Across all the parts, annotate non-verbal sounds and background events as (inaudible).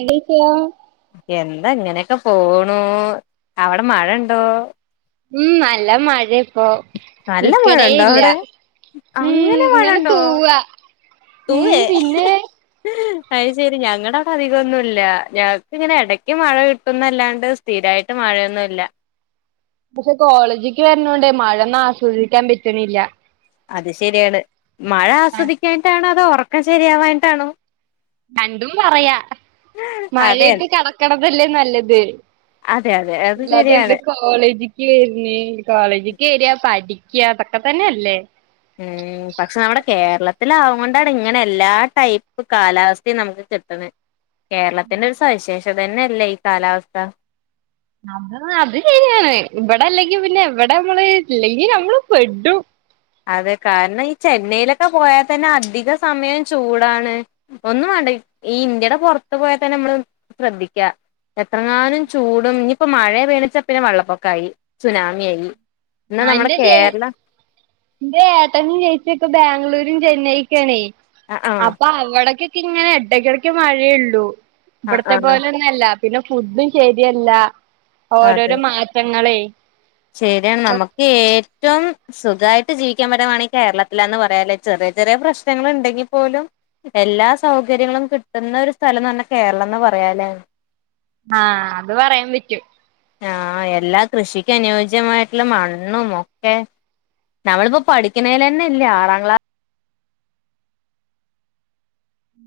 എന്ത്ചെയ്യാ? എന്താ ഇങ്ങനെക്കെ പോണൂ അവടെ മഴണ്ടോ? ഉം നല്ല മഴേ ഇപ്പോ നല്ല മഴ ഉണ്ടോ നിക്കണേയില്ല അവിടെ മ് അങ്ങനെ ഇങ്ങനെ മഴണ്ടോ തൂവ മ് പിന്നെ അയ്ശെരി ഞങ്ങളാടെക്കെ അധികൊന്നുല്ല ഞങ്ങക്ക് ഇങ്ങെനെ ഇടയ്ക്ക് മഴ കിട്ടുന്നല്ലാണ്ട് സ്ഥിരായിട്ട് മഴയൊന്നുല്ല പക്ഷെ കോളേജിക്ക് വെര്ണോണ്ടെ മഴൊന്നും ആസ്വദിക്കാൻ പറ്റ്ണില്ല. അത് ശെരിയാണ് മഴ ആഹ് ആസ്വദിക്കാഞ്ഞിട്ടാണോ? അതോ ഒറക്കം ശരിയാവാഞ്ഞിട്ടാണോ? രണ്ടും പറയാ അതെ മഴയത്ത് കെടക്ക്ണതല്ലേ നല്ലത്. അതെ അതെ അത് ഇല്ല അതെൻ്റെ ശരിയാണ് കോ കോളേജിക്ക് വരിന് കോളേജിക്ക് വരിക പഠിക്കാ ഇതൊക്കെ തന്നെ അല്ലേ ഉം ഉം പക്ഷെ നമ്മുടെ കേരളത്തിലാവോണ്ടാണ് ഇങ്ങനെ എല്ലാ ടൈപ്പ് കാലാവസ്ഥയും നമ്മക്ക് കിട്ടണെ. കേരളത്തിന്റെ ഒരു സവിശേഷത തന്നെയല്ലേ ഈ കാലാവസ്ഥ നമ്മള അത് ശരിയാണ് ഇവിടെ അല്ലെങ്കി പിന്നെ എവിടെ നമ്മള് ഇല്ലെങ്കി നമ്മള് പെടും അതെ, കാരണം ഈ ചെന്നൈയിലൊക്ക പോയത്തന്നെ അധിക സമയം ചൂടാണ് ഒന്നും വേണ്ട ഇ ഈ ഇൻ്റ്യേടെ പൊറത്ത് പോയാത്തന്നെ മ്മള് ശ്രദ്ധിക്കാ എത്രനാനും ചൂടും ഇനിയിപ്പം മഴയെ പേണിച്ചാ പിന്നെ വള്ളപ്പൊക്കായി സുനാമിയായി (unintelligible) ന്റെ ഏട്ടനും ചേച്ചി ഒക്കെ ബാംഗ്ലൂരും ചെന്നൈക്കു ആണേ ആഹ് ആഹ് അപ്പൊ അവിടക്കെ ക്ക് ഇങ്ങനെ എടക്കെടക്ക് മഴേ ഉള്ളൂ. ആഹ് ഇവിടത്തെ ആഹ് പോലെന്നെ എല്ലാം. പിന്നെ ഫുഡും ശരിയല്ല, അതെ ഓരോരോ മാറ്റങ്ങളേ. ശരിയാണ്, നമക്ക് ഏറ്റവും സുഖായ് ഒട്ടും ജീവിക്കാൻ പറ്റമാണ് ഈ കേരളത്തിലന്ന് പറയാല്ലേ ചെറിയ ചെറിയ പ്രശ്നങ്ങള് ഉണ്ടെങ്കിൽ പോലും എല്ലാ സൗകര്യങ്ങളും കിട്ടുന്ന ഒരു സ്ഥലംന്ന് പറഞ്ഞ കേരളംന്ന് പറയാലേ ആഹ് അത് പറയാൻ പറ്റും. ആഹ് എല്ലാ കൃഷിക്ക് അനുയോജ്യമായിട്ടുള്ള മണ്ണും ഒക്കെ നമ്മളിപ്പ പഠിക്കുന്നേല തന്നെല്ലേ ആറാം ക്ലാ ഉം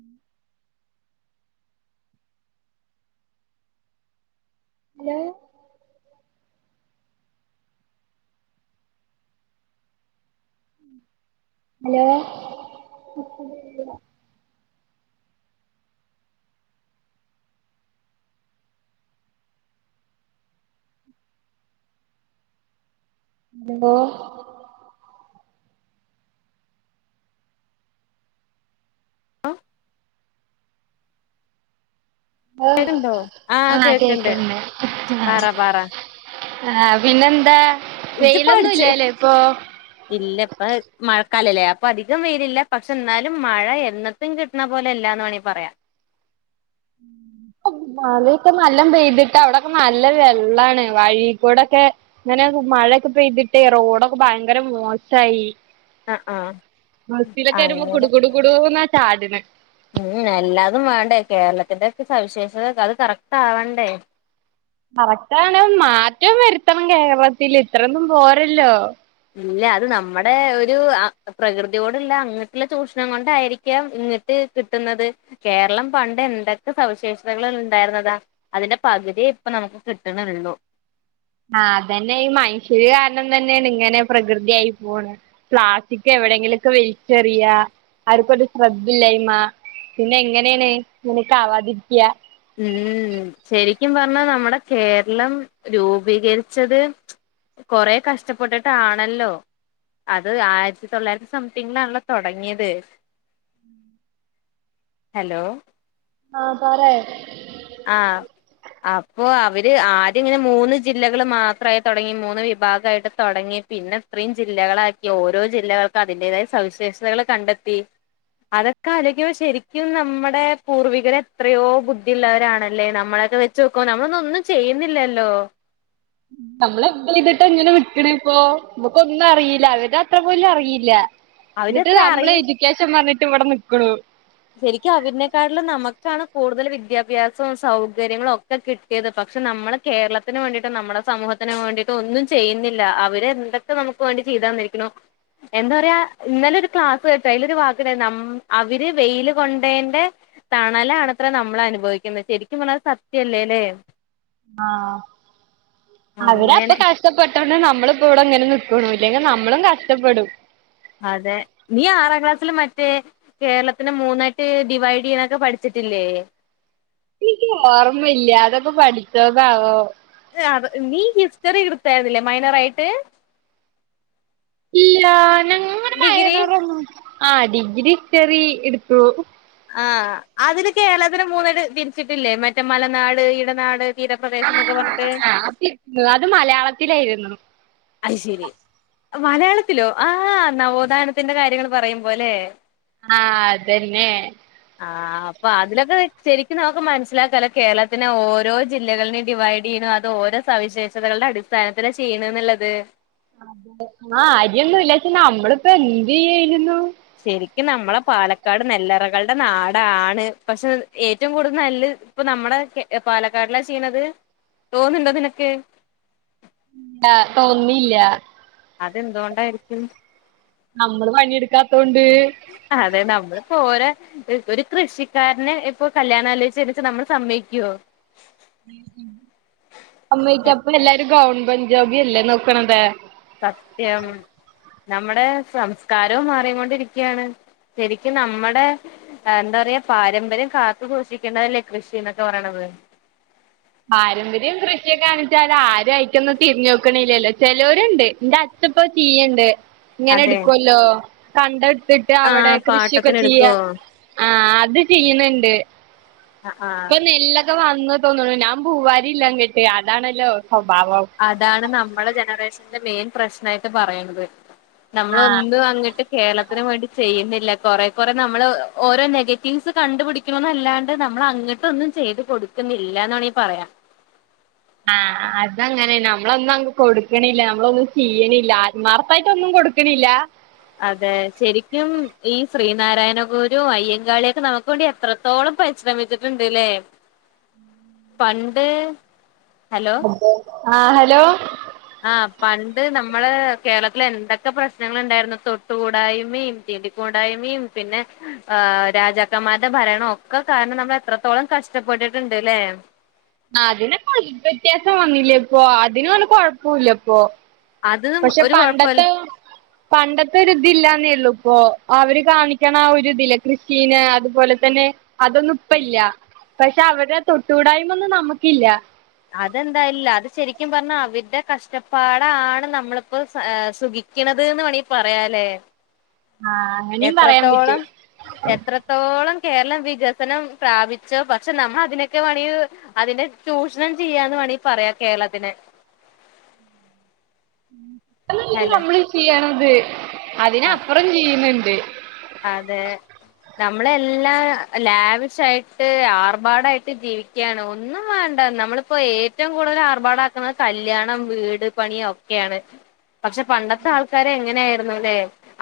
ഹലോ ഹലോ ഹലോ കേക്കണ്ടോ (unintelligible) ആഹ് കേക്കണ്ട് കേക്കണ്‌ണ്ട് പറ പറ (inaudible) ആഹ് പിന്നെന്താ? ഇജ് വെയിലൊന്നും പഠിച്ച് ഇല്ലാലേ ഇപ്പൊ ഇല്ല ഇപ്പ മഴക്കാലല്ലേ അപ്പ അധികം വെയിലില്ല പക്ഷെ എന്നാലും മഴ എന്നത് (unintelligible) കിട്ട്ണ പോലെ അല്ലാന്ന് വേണോങ്കി പറയാം മഴേക്ക നല്ല പെയ്തിട്ട് അവിടൊക്ക നല്ല വെള്ളാണ് വഴീക്കൂടൊക്കെ ഇന്നലേക്ക മഴയൊക്ക പെയ്തിട്ടേ റോഡൊക്കെ ഭയങ്കര മോശായി. ആഹ് ആഹ് ബസ്സിലൊക്കെ വരുമ്പോ കുടു അങ്ങനെ കുടു കുടൂന്നാ ചാട്ണെ. ഉം എല്ലാതും വേണ്ടേ, കേരളത്തിന്റെ ഒക്കെ സവിശേഷതക്കെ അത് കറക്റ്റ് ആവണ്ടേ കറക്റ്റാണ്, മാറ്റം വരുത്തണം കേരളത്തില്, ഇത്രൊന്നും പോരല്ലോ. ഇല്ല അത് നമ്മടെ ഒരു പ്രകൃതിയോടുള്ള അങ്ങിട്ടുള്ള ചൂഷണം കൊണ്ടായിരിക്കാം ഇങ്ങ് ട്ട് കിട്ടുന്നത്. കേരളം പണ്ട് എന്തക്ക സവിശേഷതകള് ഒണ്ടായിരുന്നതാ അതിന്റെ പകുതിയേ ഇപ്പ നമുക്ക് കിട്ടണ്ള്ളൂ. ആഹ് അതന്നെ, ഈ മനുഷ്യര് കാരണം തന്നെയാണ് ഇങ്ങനെ പ്രകൃതിയായി പോണെ. പ്ലാസ്റ്റിക് എവിടെയെങ്കിലൊക്കെ വലിച്ചെറിയാ, ആർക്കൊരു ശ്രദ്ധ ഇല്ലായ്മ പിന്നെ എങ്ങനെയാണ് ഇങ്ങനെക്കെ ആവാതിരിക്കാ ഉം ശരിക്കും പറഞ്ഞാ നമ്മടെ കേരളം രൂപീകരിച്ചത് കൊറേ കഷ്ടപ്പെട്ടിട്ടാണല്ലോ അത് ആയിരത്തി തൊള്ളായിരത്തി സംതിങ്ങിലാണല്ലോ തൊടങ്ങിയത്. ഹലോ ആഹ് പറ ആഹ് അപ്പൊ അവര് ആദ്യം ഇങ്ങനെ മൂന്ന് ജില്ലകള് മാത്രമായി തൊടങ്ങി, മൂന്ന് വിഭാഗായിട്ട് തൊടങ്ങി പിന്നെത്ത്രയും ജില്ലകളാക്കി ഓരോ ജില്ലകൾക്കും അതിന്റേതായ സവിശേഷതകള് കണ്ടെത്തി അതൊക്കെ അലോയിക്കുമ്പ ശരിക്കും നമ്മടെ പൂർവികരെത്രയോ ബുദ്ധിയുള്ളവ ആണല്ലേ നമ്മളെക്കെ വെച്ച് നോക്കുമ്പോ നമ്മളൊന്നും ഒന്നും ചെയ്യുന്നില്ലല്ലോ. നമ്മൾ ചെയ്തിട്ട് എങ്ങനെ വിക്ക്ണ പ്പോ നമ്മുക്കൊന്നും അറിയില്ല അവരുടെ അത്ര പോലും അറിയില്ല ന്നിട്ട് അവരത്ര നമ്മള് അറിയ എഡ്യൂക്കേഷൻ പറഞ്ഞിട്ട് ഇവിടെ നിക്കണൂ ശരിക്കും അവരിനേക്കാട്ടിലും നമുക്കാണ് കൂടുതൽ വിദ്യാഭ്യാസവും സൗകര്യങ്ങളും ഒ കിട്ടിയത് പക്ഷെ നമ്മള് കേരളത്തിന് വേണ്ടിട്ട് നമ്മുടെ സമൂഹത്തിന് വേണ്ടിയിട്ട് ഒന്നും ചെയ്യുന്നില്ല അവര് എന്ത പ്പ നമുക്ക് വേണ്ടി ചെയ്തന്നിരിക്ക്ണു എന്താ പറയാ ഇന്നലെ ഒരു ക്ലാസ് കേട്ട് അയിലൊരു വാക്ക്ണ്ട് (unintelligible) അവര് വെയില് കൊണ്ടേന്റെ തണലാണത്രെ നമ്മളനുഭവിക്കുന്ന ശരിക്കും പറഞ്ഞാ അത് സത്യല്ലേ ആഹ് അവടെ അപ്പൊ അങ്ങനെ കഷ് കഷ്ടപ്പെട്ടോണ്ട് നമ്മളിപ്പോ ഇവിടെ ഇങ്ങനെ നിക്കുണു ല്ലെങ്കി നമ്മളും കഷ്ടപ്പെടും അതെ നീ ആറാം ക്ലാസ്സില് മറ്റേ കേരളത്തിനെ മൂന്നായിട്ട് ഡിവൈഡെയ്യാനൊക്കെ പഠിച്ചിട്ടില്ലേ? നിക്ക് ഓർമ്മ ഇല്ല അതൊക്കെ പഠിച്ചതാവോ നീ ഹിസ്റ്ററി എടുത്തായിരുന്നല്ലേ മൈനർ ആയിട്ട് ഇല്ല ഞങ്ങ ഡിഗ്രി (unintelligible) ആ ഡിഗ്രി ഹിസ്റ്ററി എടുത്തു ആ അതില് കേരളത്തിനെ മൂന്നായിട്ട് തിരിച്ചിട്ടില്ലേ മറ്റേ മലനാട് ഇടനാട് തീരപ്രദേശം എന്നൊക്കെ പറഞ്ഞിട്ട് ആഹ് അത് അത് മലയാളത്തിലായിരുന്നു അയ്ശരി മലയാളത്തിലോ ആഹ് നവോത്ഥാനത്തിന്റെ കാര്യങ്ങൾ പറയുമ്പോലെ ആ അതെന്നെ ആ അപ്പൊ അതിലൊക്കെ ശരിക്കും നമുക്ക് മനസ്സിലാക്കല്ലോ കേരളത്തിലെ ഓരോ ജില്ലകളും ഡിവൈഡ് വീണ തോ ഓരോ സവിശേഷതകളുടെ അടിസ്ഥാനത്തിൽ ചെയ്യണെന്ന്ള്ളത് ആ അര്യൊന്നും ഇല്ലാച്ചാ നമ്മളിപ്പോ എന്ത്യ്യായിരുന്നു ശരിക്കും നമ്മളെ പാലക്കാട് നെല്ലറകളുടെ നാടാണ് പക്ഷെ ഏറ്റവും കൂടുതൽ നെല്ലെ ഇപ്പൊ നമ്മടെ പാലക്കാടിലാ ചെയ്യണത് തോന്ന്ണ്ടതിനൊക്കെ ല്ല തോന്നിണില്ല അതെന്തോണ്ടായിരിക്കും നമ്മള് പണിടുക്കാത്തൊണ്ട് അതെ നമ്മള് പോര പ്പൊരു കൃഷിക്കാരനെ ഇപ്പൊ കല്യാണാലോചിച്ച്ന്ന്ച്ചാ നമ്മൾ സമ്മയിക്കോ സമ്മയ്ക്കോ പ്പല്ലാരും ഗവൺമെന്റ് ജോബല്ലേ നോക്ക്ണത്? സത്യം നമ്മടെ സംസ്കാരവും മാറി കൊണ്ടിരിക്കാണ് ശരിക്കും നമ്മുടെ എന്താ പറയാ പാരമ്പര്യം കാത്തുസൂഷിക്കേണ്ടതല്ലേ കൃഷിന്നൊക്കെ പറയണത് പാരമ്പര്യം കൃഷിയെകാണിച്ചാൽ ആരും അയിക്കൊന്നും തിരിഞ്ഞോക്കണില്ലല്ലോ ചലോരുണ്ട് ന്റെ അച് ത് പ്പൊ ചെയ്യ്ണ്ട് അതെ ഇങ്ങനെടുക്കുവല്ലോ കണ്ടെടുത്തിട്ട് ആ അവിടെ കൃഷിയൊക്കെ പാട്ടത്തിന് ചെയ്യ എടുക്കുവോ ആ അത് ചെയ്യ്ന്ന്ണ്ട് അ ആഹ് പ്പൊ നെല്ലൊക്കെ വന്ന് തോന്ന്ണു ഞാൻ പൂവാരില്ല ങ്ങട്ട് അതാണല്ലോ സ്വഭാവം അതാണ് നമ്മളെ ജനറേഷന്റെ മെയിൻ പ്രശ്നായിട്ട് പറയണത് നമ്മള് ആ ഒന്നും അങ്ങട്ട് കേരളത്തിന് വേണ്ടി ചെയ്യുന്നില്ല കൊറെ കുറെ നമ്മള് ഓരോ നെഗറ്റീവ്സ് കണ്ടുപിടി ക്കുന്നല്ലാണ്ട് നമ്മൾ അങ്ങട്ടൊന്നും ചെയ്ത് കൊടുക്കുന്നില്ലന്ന് വേണെങ്കിൽ പറയാം ആഹ് അതങ്ങനെന്നെ നമ്മളൊന്നും അങ്ങ് കൊടുക്ക്ണില്ല നമ്മളൊന്നും ചെയ്യണില്ല ആത്മാർത്ഥായിട്ട് ഒന്നും കൊടു (unintelligible) അതെ ശരിക്കും ഈ ശ്രീനാരായണഗുരു അയ്യങ്കാളിയൊക്കെ നമുക്ക് വേണ്ടി എത്ര ത്തോളം പരിശ്രമിച്ചിട്ട്ണ്ട്ലേ പണ്ട് ഹലോ ആ ഹലോ ആഹ് പണ്ട് നമ്മൾ കേരളത്തിൽ എന്തൊക്കെ പ്രശ്നങ്ങളുണ്ടായിരുന്നു തൊട്ടുകൂടായ്മയും തീണ്ടി കൂടായ്മയും പിന്നെ ആ രാജാക്കന്മാരുടെ ഭരണൊക്കെ കാരണം നമ്മൾ എത്ര ത്തോളം കഷ്ടപ്പെട്ടിട്ട്ണ്ട് ലെ? അതിനൊക്ക വ്യത്യാസം വന്നില്ല്യേപ്പൊ അതിന് ഒന്നും കൊഴപ്പൊല്ല്യപ്പൊ. അത് പക്ഷെ ഒരു കൊഴപ്പല്ല പണ്ടത്തെഹ് പണ്ടത്തെ ര് ത് ല്ലാന്നേള്ളു പ്പൊ. അവര് കാണിക്കണ ആ ഒരു ഇതില്ലെ കൃഷീലെ അതുപോലെ തന്നെ അതൊന്നും ഇപ്പല്ല പക്ഷെ അവരെ തൊട്ടൂടായ്മ ഒന്നും നമുക്കില്ല. അതെന്തായില്ല അത് ശെരിക്കും പർണാ അവര്ടെ കഷ്ടപ്പാടാണ് നമ്മളിപ്പെ സുഖി ക്ണത് വേണെ പറയാലെ? ആഹ് അങ്ങനിം പറയാ വിറ്റ് എത്രത്തോളം കേരളം വികസനം പ്രാപിച്ചോ പക്ഷെ നമ്മ അതിനൊക്കെ വേണങ്കിൽ അതിന്റെ ചൂഷ്ണം ചെയ്യാന്ന് വേണി പറയാ കേരളത്തിനെ (unintelligible) ഹലോ നമ്മളീ ചെയ്യണത് ആ അതിനപ്പുറം ചെയ്യ്ന്ന്ണ്ട് അതെ നമ്മളെല്ലാ ലാവിഷായിട്ട് ആർഭാടായിട്ട് ജീവി ക്യാണ്. ഒന്നും വേണ്ട നമ്മള്പ്പോ ഏറ്റും കൂടുതൽ ആർഭാടാക്കുന്നെ കല്യാണം വീട് പണിയോ ക്കി ആണ് പക്ഷെ പണ്ടത്തെ ആൾക്കാരെ എങ്ങനെയിരുന്നു ലെ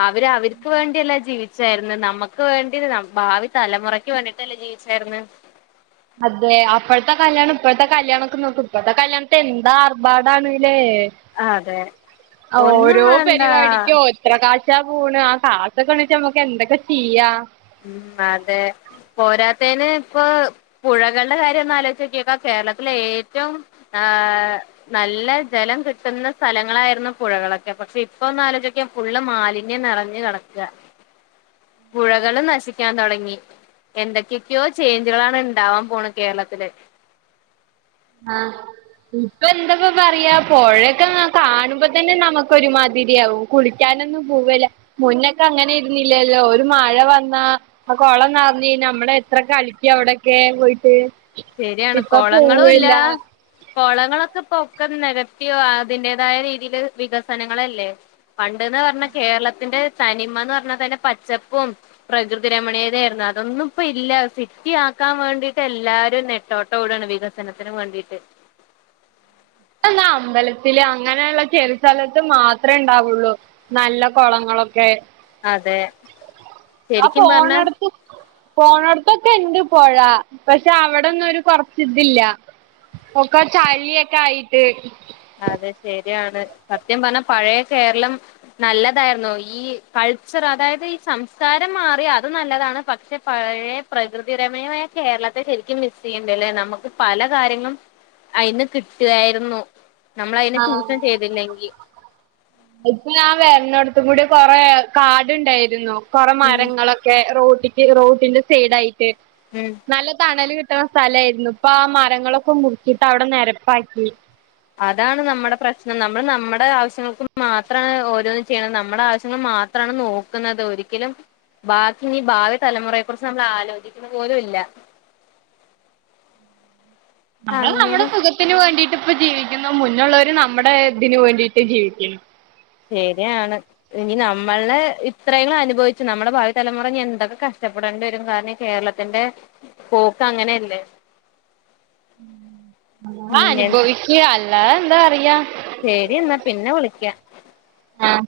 അവര് അവര്ക്ക് വേണ്ടി അല്ല ജീവി ച്ചാര്ന്ന്. നമക്ക് വേണ്ടി, ഭാവി തലമുറയ്ക്ക് വേണ്ടിട്ടല്ലേ ജീവിച്ചാര്ന്ന്.? അതെ.. അപ്പഴ്ത്തെ കല്യാണം ഇപ്പഴ്ത്തെ കല്യാണക്കെ നോക്ക് ഇപ്പ ഴത്തെ കല്ല്യാണത്തിന് എന്താഭാടാണ് ലേ? അതെ അ ഒന്നും ഓരോ വേണ്ട പരിപാടിക്കും ഓ എത്രെ കാശാ പോണ് ആ കാശൊക്കെ ണ്ട്ച്ച ഞമ്മക്ക് എന്തൊക്കെ ചെയ്യാ ഉം അതെ പോരാത്തേന് പ്പൊ പുഴകൾടെ കാര്യോന്ന ആലോചോക്യെ ക്കാ കേര്ളത്തിലെ ഏറ്റവും ആഹ് നല്ല ജലം കിട്ടുന്ന സ്ഥലങ്ങളായിരുന്നു പുഴകളൊക്കെ, പക്ഷെ ഇപ്പൊന്ന്ലോചോക്കെ ഫുള്ള് മാലിന്യം നെറഞ്ഞ് കെടക്ക പുഴ കള് നശിക്ക്യ തോടങ്ങി എന്തൊക്കെയ്ക്യോ ചേഞ്ചുകളാണ് ണ്ടാവാ പോണെ കേരളത്തില് ആഹ് ഇപ്പൊ എന്തപ്പൊ പറയാ പൊഴയൊക്കെ കാണുമ്പോ തന്നെ നമുക്കൊരുമാതിരിയാവും. കുളിക്കാനൊന്നും പോവല്ല മുന്നൊക്കെ അങ്ങനെ ആരുന്നില്ലല്ലോ ഒരു മഴ വന്നാ ആ കൊളന്നർഞ്ഞ് ഞമ്മള് എത്ര കളിക്കി അവിടെക്കെ പോയിട്ട് ശരിയാണ് ഇപ്പൊ കൊളങ്ങളും പോവല്ല ഇല്ലാ കോളങ്ങളൊക്കെ പൊ ഒക്കെ നെരത്തിയോ അതിന്റെതായ രീതിയില് വികസനങ്ങളല്ലേ. പണ്ട്ന്ന്പർഞ്ഞാ കേരളത്തിന്റെ തനിമ ന്ന് പർഞ്ഞാതന്നെ പച്ചപ്പും പ്രകൃതി രമണീയതയായിരുന്നു. അതൊന്നും ഇപ്പ ഇല്ല. സിറ്റി ആക്കാവേണ്ടിട്ട് എല്ലാ ഷ്യൻ നെട്ടോട്ടോടാണ് വികസനത്തിന് വേണ്ടീട്ട്. (unintelligible) അമ്പലത്തില് അങ്ങനെള്ള ചെലെ സ്ഥലത്ത് മാത്രേ ണ്ടാവുള്ളു. നല്ല കൊളങ്ങളൊക്കെ അതെ ആ ശരിക്കും പറഞ്ഞാൽ പോണട്ത്ത് പോണോട്ത്തൊക്കെ ണ്ട് പൊഴ പഷെ അവിടൊന്നു ഒരു കൊർച്ച് ത് ല്ല. ഒക്ക ചളിയക്ക ആയിട്ട് അതെ. ശെര്യാണ്. സത്യം പർഞ്ഞ പഴയ കേര്ളം നല്ലതായിര്ന്നു ഈ കൾച്ചർ അതായത് ഈ സംസ്‌കാരം മാറി അതും നല്ലതാണ് പക്ഷെ പഴയെ പ്രകൃതിരമണീയമായ കേരളത്തെ ശെരിക്കും മിസ്യ്യ്ണ്ട്‌ ലെ നമുക്ക് പല കാര്യങ്ങളും അതിന് കിട്ട്വായിര്ന്നു. നമ്മൾ അയിനെ ചൂഷണം ആഹ് ചെയ്തില്ലെങ്കി ഇപ്പൊ ഞാൻ വെര്ന്നോട്ത്തു കൂടി കൊറെ കാട്ണ്ടായിരുന്നു. കൊറെ ഉം മരങ്ങളൊ ക്കെ റോട്ടിക്ക് റോട്ടിന്റെ സൈഡ ആയിട്ട് മ്ഹ് നല്ല തണല് കിട്ട്ണ സ്ഥലയിരുന്നു. പ്പാ മരങ്ങളൊക്കെ മുറിച്ചിട്ട് അവടെ നെരപ്പാക്കി അതാണ് നമ്മടെ പ്രശ്നം നമ്മള് നമ്മടെ ആവശ്യങ്ങൾക്ക് മാത്രാണ് ഓരോന്നു ചെയ്യുണത്. നമ്മടെ ആവശ്യങ്ങൾ മാത്ര ത്രാണ് നോക്ക്ന്നത് ഒരിക്കലും ബാക്കി നീ ഭാവി തലമുറയെ കുറിച്ച് നമ്മള് ആലോചിക്കുന്ന പോലും ഇല്ല. നമ്മള് നമ്മുടെ അങ്ങനെ സുഖത്തിന് വേണ്ടിട്ട് പ്പ ജീവിക്കുന്നു. മുന്നുള്ളവര് നമ്മുടെ ഇതിന് വേണ്ടിയിട്ട് ജീവിക്കുന്നു. ശെര്യാണ്- ഇനി നമ്മള് ഇത്രയെങ്കിലും അനുഭവിച്ചു. നമ്മുടെ ഭാവി തലമുറ എന്തൊക്കെ കഷ്ടപ്പെടണ്ടി വരും കാരണം ഈ കേരള (unintelligible) ന്റെ പോക്കങ്ങനെയല്ലെ. (unintelligible) ഉം അനുഭവിക്ക അല്ലാതെന്താ പറയ. ശരിന്ന പിന്നെ വിളിക്ക ആഹ്